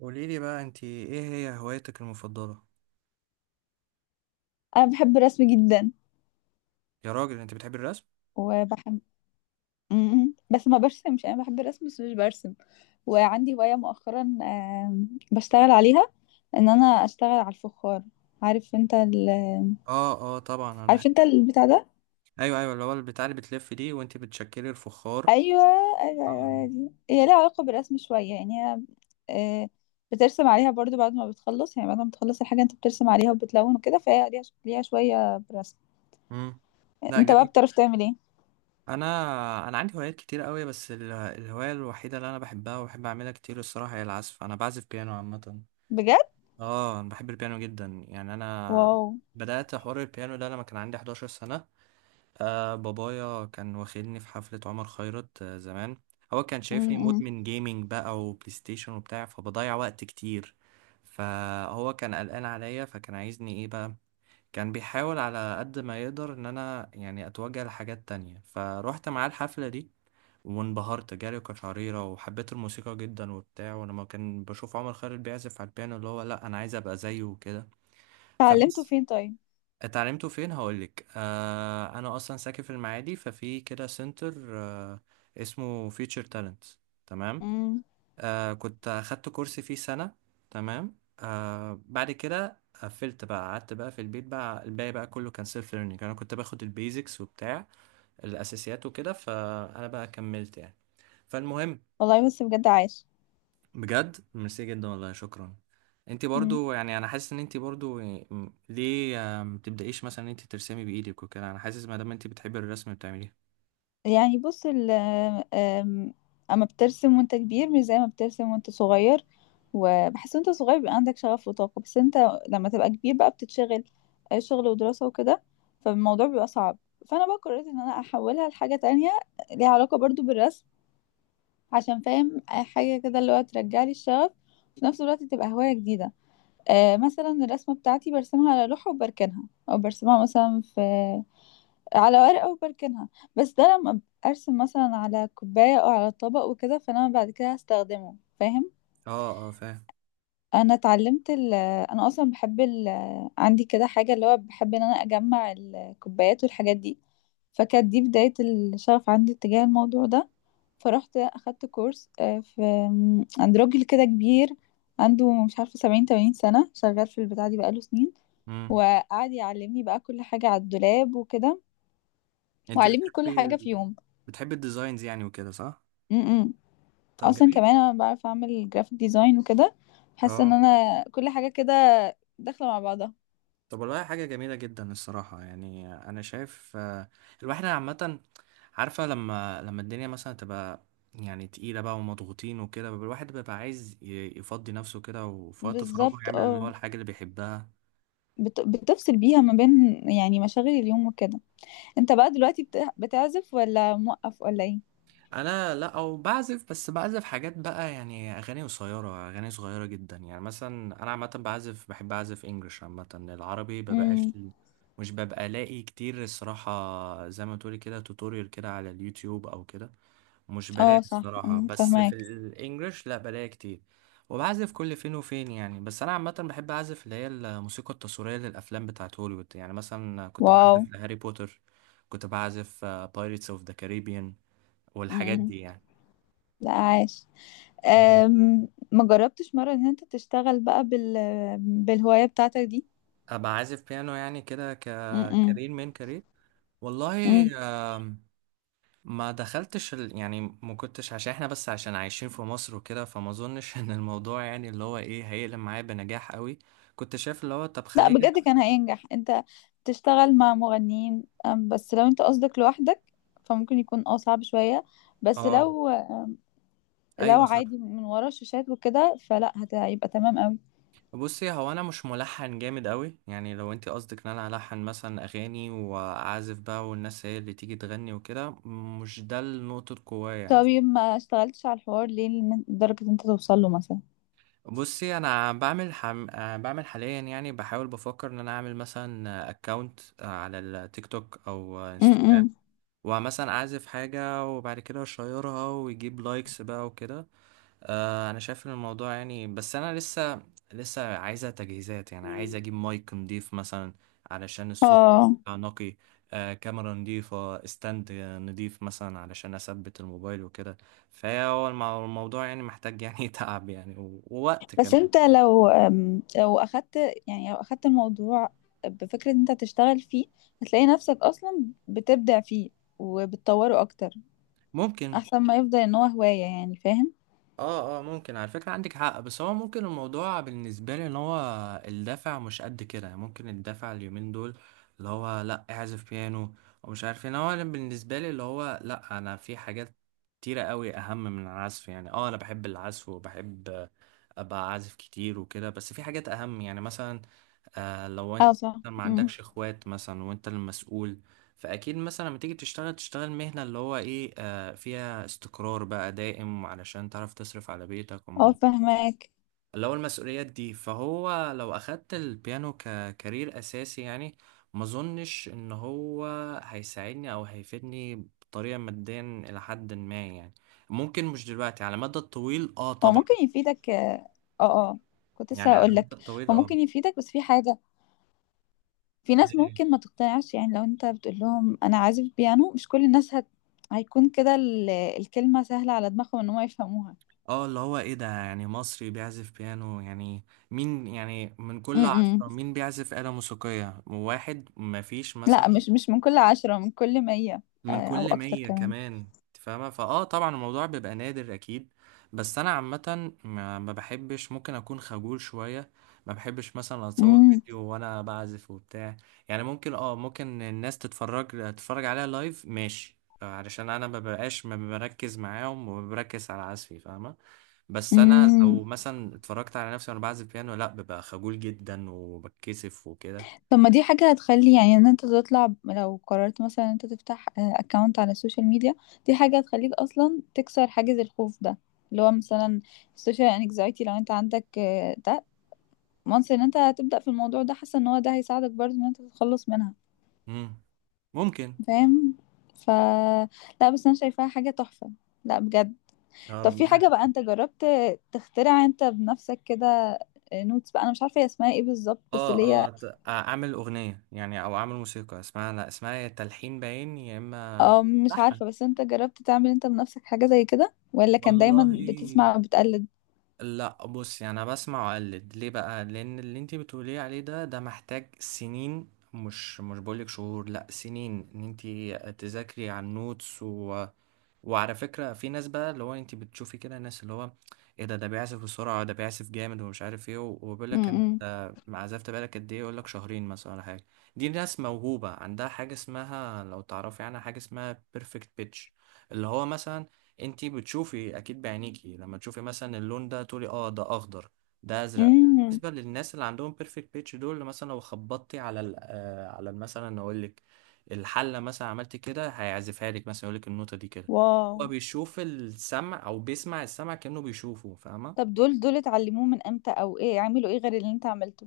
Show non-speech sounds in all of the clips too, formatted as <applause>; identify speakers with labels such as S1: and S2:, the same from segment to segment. S1: قولي لي بقى، انت ايه هي هوايتك المفضله؟
S2: انا بحب الرسم جدا
S1: يا راجل، انت بتحبي الرسم؟
S2: وبحب بس ما برسمش، انا بحب الرسم بس مش برسم. وعندي هواية مؤخرا بشتغل عليها، ان انا اشتغل على الفخار. عارف انت ال...
S1: اه، اه، طبعا انا بحب.
S2: عارف انت البتاع ده؟
S1: ايوه، ايوه، اللي هو البتاع اللي بتلف دي وانت بتشكلي الفخار.
S2: ايوه ايوه ايوه، هي
S1: آه.
S2: دي. هي ليها علاقة بالرسم شوية، يعني هي. آه، بترسم عليها برضو بعد ما بتخلص، يعني بعد ما بتخلص الحاجة انت بترسم عليها وبتلون وكده، فهي ليها شوية برسم.
S1: امم. لا،
S2: انت بقى
S1: جميل.
S2: بتعرف تعمل ايه؟
S1: انا انا عندي هوايات كتير قوي. بس الهوايه الوحيده اللي انا بحبها وبحب اعملها كتير الصراحه هي العزف. انا بعزف بيانو عامه.
S2: بجد؟
S1: اه، انا بحب البيانو جدا. يعني انا
S2: واو.
S1: بدات حوار البيانو ده لما كان عندي 11 سنه. آه، بابايا كان واخدني في حفلة عمر خيرت زمان. هو كان شايفني
S2: م-م.
S1: مدمن جيمنج بقى، وبلاي ستيشن وبتاع، فبضيع وقت كتير. فهو كان قلقان عليا، فكان عايزني ايه بقى. كان بيحاول على قد ما يقدر ان انا يعني اتوجه لحاجات تانية، فروحت معاه الحفلة دي. وانبهرت، جالي قشعريرة وحبيت الموسيقى جدا وبتاع، ولما كان بشوف عمر خيرت بيعزف على البيانو اللي هو، لا انا عايز ابقى زيه وكده.
S2: اتعلمته
S1: فبس.
S2: فين؟
S1: اتعلمته فين؟ هقولك. آه، انا اصلا ساكن في المعادي، ففي كده سنتر اسمه فيوتشر تالنت. تمام.
S2: طيب،
S1: آه، كنت اخدت كورس فيه سنة. تمام. آه، بعد كده قفلت بقى، قعدت بقى في البيت بقى. الباقي بقى كله كان سيلف ليرنينج. انا كنت باخد البيزكس وبتاع الاساسيات وكده، فانا بقى كملت يعني. فالمهم.
S2: والله بص بجد، عايش.
S1: بجد، ميرسي جدا والله، شكرا. انت
S2: مم.
S1: برضو يعني، انا حاسس ان انت برضو ليه ما تبدايش مثلا ان انت ترسمي بايدك وكده؟ انا حاسس ما دام انت بتحبي الرسم بتعمليه.
S2: يعني بص أم- اما بترسم وانت كبير مش زي ما بترسم وانت صغير، وبحس وانت صغير بيبقى عندك شغف وطاقة، بس انت لما تبقى كبير بقى بتتشغل، شغل ودراسة وكده، فالموضوع بيبقى صعب. فانا بقى قررت ان انا احولها لحاجة تانية ليها علاقة برضو بالرسم، عشان فاهم حاجة كده اللي هو ترجع لي الشغف وفي نفس الوقت تبقى هواية جديدة. مثلا الرسمة بتاعتي برسمها على لوحة وبركنها، او برسمها مثلا في على ورقة وبركنها. بس ده لما ارسم مثلا على كوباية او على طبق وكده، فانا بعد كده هستخدمه، فاهم؟
S1: اه، اه، فاهم.
S2: انا اتعلمت ال، انا اصلا بحب ال، عندي كده حاجة اللي هو بحب ان انا اجمع الكوبايات والحاجات دي، فكانت دي بداية الشغف عندي تجاه الموضوع ده. فرحت اخدت كورس آه، في م، عند راجل كده كبير، عنده مش عارفة سبعين تمانين سنة شغال في البتاع دي بقاله سنين.
S1: امم.
S2: وقعد يعلمني بقى كل حاجة على الدولاب وكده،
S1: انت
S2: وعلمني كل حاجة
S1: بتحبي
S2: في
S1: بتحبي الديزاينز يعني وكده، صح؟
S2: يوم.
S1: طب،
S2: اصلا
S1: جميل.
S2: كمان انا بعرف اعمل جرافيك ديزاين وكده، حاسه ان
S1: اه.
S2: انا كل حاجه كده داخله مع بعضها.
S1: طب والله، حاجه جميله جدا الصراحه. يعني انا شايف، الواحد عامه عارفه، لما الدنيا مثلا تبقى يعني تقيلة بقى ومضغوطين وكده، بيبقى الواحد بيبقى عايز يفضي نفسه كده، وفي وقت فراغه
S2: بالظبط
S1: يعمل اللي
S2: اه،
S1: هو الحاجة اللي بيحبها.
S2: بتفصل بيها ما بين يعني مشاغل اليوم وكده. انت بقى دلوقتي بتعزف ولا موقف ولا ايه؟
S1: انا لا، او بعزف، بس بعزف حاجات بقى، يعني اغاني قصيره، اغاني صغيره جدا. يعني مثلا انا عامه بعزف، بحب اعزف انجلش، عامه العربي ببقاش.
S2: امم.
S1: مش ببقى الاقي كتير الصراحه، زي ما تقولي كده توتوريال كده على اليوتيوب او كده. مش
S2: اه
S1: بلاقي
S2: صح،
S1: الصراحه.
S2: امم،
S1: بس في
S2: فهماك.
S1: الانجلش لا، بلاقي كتير. وبعزف كل فين وفين يعني. بس انا عامه بحب اعزف اللي هي الموسيقى التصويريه للافلام بتاعت هوليوود. يعني مثلا كنت
S2: واو.
S1: بعزف لهاري بوتر. كنت بعزف بايرتس اوف ذا كاريبيان. والحاجات
S2: امم.
S1: دي يعني.
S2: لا، عاش.
S1: مم.
S2: ما جربتش مره ان انت تشتغل بقى بالهوايه بتاعتك دي؟
S1: ابقى عازف بيانو يعني، كده كارير من كارير. والله.
S2: امم.
S1: آم، ما دخلتش يعني ما كنتش، عشان احنا بس عشان عايشين في مصر وكده، فما اظنش <laughs> ان الموضوع يعني اللي هو ايه هيقلب معايا بنجاح قوي. كنت شايف اللي هو، طب
S2: لا
S1: خليني.
S2: بجد، كان هينجح، انت تشتغل مع مغنيين، بس لو انت قصدك لوحدك فممكن يكون اه صعب شوية. بس
S1: اه،
S2: لو، لو
S1: ايوه، صح.
S2: عادي من ورا الشاشات وكده فلا هيبقى تمام قوي.
S1: بصي، هو انا مش ملحن جامد قوي. يعني لو انت قصدك ان انا الحن مثلا اغاني واعزف بقى، والناس هي اللي تيجي تغني وكده، مش ده نقطة قوايا يعني.
S2: طيب، ما اشتغلتش على الحوار ليه لدرجة انت توصل له مثلا؟
S1: بصي انا بعمل حم... آه، بعمل حاليا، يعني بحاول بفكر ان انا اعمل مثلا اكونت على التيك توك او انستجرام.
S2: امم.
S1: ومثلا اعزف حاجة وبعد كده اشيرها ويجيب لايكس بقى وكده. انا شايف ان الموضوع يعني، بس انا لسه عايزة تجهيزات. يعني عايز اجيب مايك نضيف مثلا، علشان الصوت
S2: اه
S1: يبقى نقي. كاميرا نضيفة، استند نضيف مثلا علشان اثبت الموبايل وكده. فهو الموضوع يعني محتاج يعني <laughs> تعب يعني ووقت
S2: بس
S1: كمان.
S2: انت لو أم، لو اخدت يعني لو اخدت الموضوع بفكرة انت تشتغل فيه، هتلاقي نفسك اصلا بتبدع فيه وبتطوره اكتر،
S1: ممكن.
S2: احسن ما يفضل ان هو هواية يعني، فاهم؟
S1: اه، اه، ممكن على فكرة، عندك حق. بس هو ممكن الموضوع بالنسبة لي ان هو الدفع مش قد كده. يعني ممكن الدفع اليومين دول اللي هو، لا اعزف بيانو ومش عارف ايه، إن هو انا بالنسبة لي اللي هو، لا انا في حاجات كتيرة قوي اهم من العزف. يعني اه، انا بحب العزف وبحب ابقى عازف كتير وكده، بس في حاجات اهم يعني مثلا. آه، لو
S2: اه
S1: انت
S2: صح،
S1: ما
S2: امم،
S1: عندكش اخوات مثلا وانت المسؤول، فاكيد مثلا لما تيجي تشتغل، تشتغل مهنة اللي هو ايه فيها استقرار بقى دائم، علشان تعرف تصرف على بيتك
S2: اه
S1: وم-
S2: فهماك.
S1: اللي هو المسؤوليات دي. فهو لو أخدت البيانو ككارير أساسي، يعني ما اظنش ان هو هيساعدني او هيفيدني بطريقة ماديا، الى حد ما يعني. ممكن مش دلوقتي، على المدى الطويل اه
S2: هو
S1: طبعا.
S2: ممكن يفيدك، اه اه، كنت لسه
S1: يعني على
S2: هقول
S1: المدى
S2: لك،
S1: الطويل
S2: هو
S1: اه.
S2: ممكن يفيدك بس في حاجة، في ناس ممكن ما تقتنعش، يعني لو انت بتقول لهم انا عازف بيانو مش كل الناس هيكون كده الكلمة سهلة على دماغهم ان هم يفهموها.
S1: اه، اللي هو ايه ده؟ يعني مصري بيعزف بيانو، يعني مين؟ يعني من كل
S2: امم.
S1: 10 مين بيعزف آلة موسيقية؟ واحد، مفيش
S2: لا،
S1: مثلا.
S2: مش من كل 10، من كل 100.
S1: من
S2: او
S1: كل
S2: اكتر
S1: 100
S2: كمان.
S1: كمان. انت فاهمة طبعا، الموضوع بيبقى نادر اكيد. بس انا عامة، ما بحبش، ممكن اكون خجول شوية. ما بحبش مثلا اتصور فيديو وانا بعزف وبتاع. يعني ممكن اه، ممكن الناس تتفرج عليها لايف، ماشي، علشان انا ما ببقاش ما بركز معاهم وبركز على عزفي، فاهمة؟ بس انا
S2: امم.
S1: لو مثلا اتفرجت على نفسي وانا بعزف بيانو، لا ببقى خجول جدا وبتكسف وكده.
S2: طب ما دي حاجة هتخلي يعني ان انت تطلع، لو قررت مثلا ان انت تفتح اكونت على السوشيال ميديا، دي حاجة هتخليك اصلا تكسر حاجز الخوف ده، اللي هو مثلا السوشيال انكزايتي لو انت عندك، ده once ان انت هتبدأ في الموضوع ده، حاسة ان هو ده هيساعدك برضه ان انت تتخلص منها،
S1: مم. ممكن.
S2: فاهم؟ ف، لا بس انا شايفاها حاجة تحفة، لا بجد.
S1: يا
S2: طب
S1: رب.
S2: في حاجة بقى انت جربت تخترع انت بنفسك كده نوتس بقى، انا مش عارفة هي اسمها ايه بالظبط بس
S1: اه،
S2: اللي هي،
S1: اه، اعمل اغنيه يعني، او اعمل موسيقى اسمها، لا اسمها يا تلحين باين يا اما
S2: اه مش
S1: لحن.
S2: عارفة، بس انت جربت تعمل انت بنفسك حاجة زي كده ولا كان دايما
S1: والله.
S2: بتسمع وبتقلد؟
S1: لا، بص يعني انا بسمع واقلد ليه بقى، لان اللي انت بتقوليه عليه ده محتاج سنين. مش بقولك شهور، لا سنين، ان انت تذاكري على النوتس. وعلى فكرة، في ناس بقى اللي هو، انت بتشوفي كده ناس اللي هو، ايه ده بيعزف بسرعة، ده بيعزف جامد ومش عارف ايه، وبيقول لك
S2: امم.
S1: انت عزفت بالك قد ايه؟ يقول لك شهرين مثلا ولا حاجة. دي ناس موهوبة عندها حاجة اسمها، لو تعرفي عنها، حاجة اسمها بيرفكت بيتش. اللي هو مثلا، انت بتشوفي اكيد بعينيكي لما تشوفي مثلا اللون ده، تقولي اه ده اخضر، ده ازرق.
S2: امم.
S1: بالنسبة للناس اللي عندهم بيرفكت بيتش دول، مثلا لو خبطتي على ال آه، على ال- مثلا اقول لك الحلة مثلا، عملت كده هيعزفها لك، مثلا يقول لك النوتة دي كده.
S2: واو.
S1: هو بيشوف السمع، او بيسمع السمع كأنه بيشوفه، فاهمة؟
S2: طب دول اتعلموه من امتى او ايه عملوا ايه غير اللي انت عملته؟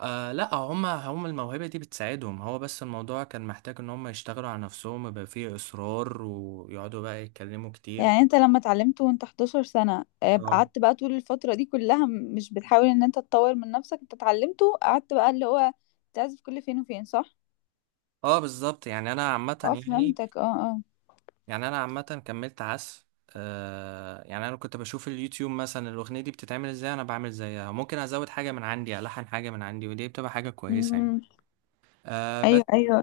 S1: آه، لا هما هم الموهبة دي بتساعدهم، هو بس الموضوع كان محتاج ان هم يشتغلوا على نفسهم، يبقى فيه اصرار، ويقعدوا بقى يتكلموا كتير.
S2: يعني انت لما اتعلمته وانت 11 سنة،
S1: اه،
S2: قعدت بقى طول الفترة دي كلها مش بتحاول ان انت تطور من نفسك، انت اتعلمته قعدت بقى اللي هو تعزف كل فين وفين صح؟
S1: اه، بالظبط. يعني انا عامة.
S2: اه
S1: يعني
S2: فهمتك، اه اه.
S1: يعني انا عامة كملت عزف. آه، يعني انا كنت بشوف اليوتيوب مثلا، الاغنية دي بتتعمل ازاي، انا بعمل زيها، ممكن ازود حاجة من عندي، الحن حاجة من عندي، ودي بتبقى حاجة كويسة يعني.
S2: امم.
S1: آه،
S2: ايوه
S1: بس.
S2: ايوه.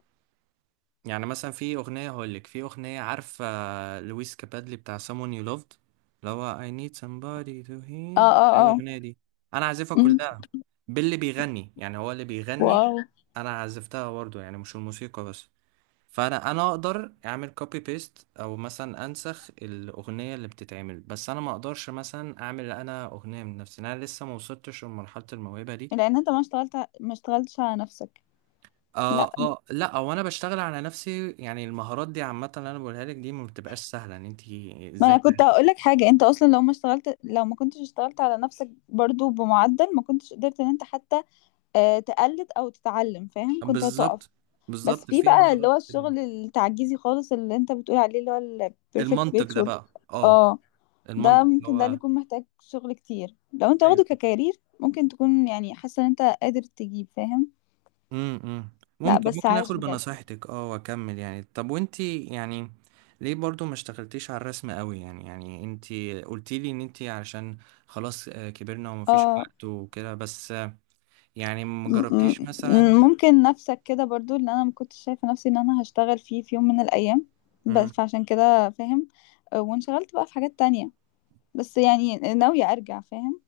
S1: يعني مثلا في أغنية هقول لك، في أغنية عارفة، لويس كابادلي بتاع Someone You Loved، اللي هو I need somebody to
S2: اه
S1: hear،
S2: اه
S1: إيه
S2: اه.
S1: الأغنية دي؟ أنا عازفها
S2: امم.
S1: كلها. باللي بيغني، يعني هو اللي بيغني.
S2: واو.
S1: أنا عزفتها برضه، يعني مش الموسيقى بس. فأنا أقدر أعمل كوبي بيست، أو مثلا أنسخ الأغنية اللي بتتعمل. بس أنا ما أقدرش مثلا أعمل أنا أغنية من نفسي، أنا لسه ما وصلتش لمرحلة الموهبة دي.
S2: لان انت ما اشتغلتش على نفسك.
S1: اه، اه، لا هو انا بشتغل على نفسي، يعني المهارات دي عامه اللي انا بقولها لك دي ما بتبقاش سهله، ان انت
S2: ما
S1: ازاي
S2: انا
S1: تع-
S2: كنت هقول لك حاجه، انت اصلا لو ما كنتش اشتغلت على نفسك برضو بمعدل ما كنتش قدرت ان انت حتى تقلد او تتعلم، فاهم؟ كنت هتقف.
S1: بالظبط
S2: بس
S1: بالظبط
S2: في
S1: في
S2: بقى اللي
S1: مهارات
S2: هو
S1: كده.
S2: الشغل التعجيزي خالص اللي انت بتقول عليه اللي هو البيرفكت
S1: المنطق
S2: بيت
S1: ده
S2: شغل.
S1: بقى، اه.
S2: اه ده
S1: المنطق
S2: ممكن، ده اللي
S1: هو.
S2: يكون محتاج شغل كتير لو انت
S1: ايوه.
S2: واخده ككارير، ممكن تكون يعني حاسه ان انت قادر تجيب، فاهم؟
S1: امم.
S2: لا
S1: ممكن
S2: بس
S1: ممكن
S2: عايش
S1: اخد
S2: بجد.
S1: بنصيحتك اه، واكمل يعني. طب وانت يعني، ليه برضو ما اشتغلتيش على الرسم قوي؟ يعني انت قلتي لي ان انت علشان خلاص كبرنا ومفيش
S2: اه
S1: وقت وكده، بس يعني ما
S2: م-
S1: جربتيش مثلا؟
S2: ممكن نفسك كده برضو، اللي انا ما كنتش شايفه نفسي ان انا هشتغل فيه في يوم من الايام بس،
S1: إمم.
S2: فعشان كده، فاهم؟ وانشغلت بقى في حاجات تانية بس يعني ناويه ارجع، فاهم؟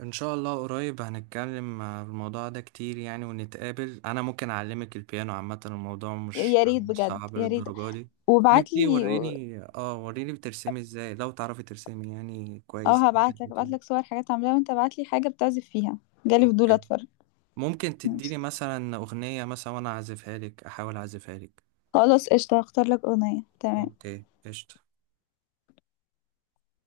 S1: ان شاء الله قريب هنتكلم في الموضوع ده كتير، يعني ونتقابل. انا ممكن اعلمك البيانو، عامة الموضوع مش
S2: يا ريت
S1: مش
S2: بجد،
S1: صعب
S2: يا ريت.
S1: للدرجة دي.
S2: وبعت
S1: وانتي
S2: لي،
S1: وريني بترسمي ازاي، لو تعرفي ترسمي يعني كويس
S2: اه
S1: زي ما
S2: هبعت
S1: انت
S2: لك، ابعت
S1: بتقولي.
S2: لك صور حاجات عاملاها، وانت ابعت لي حاجه بتعزف فيها، جالي فضول
S1: اوكي.
S2: اتفرج.
S1: ممكن
S2: ماشي.
S1: تديني مثلا اغنية مثلا، وانا اعزفها لك، احاول اعزفها لك.
S2: خلاص قشطه، هختار لك اغنيه، تمام.
S1: اوكي، قشطة.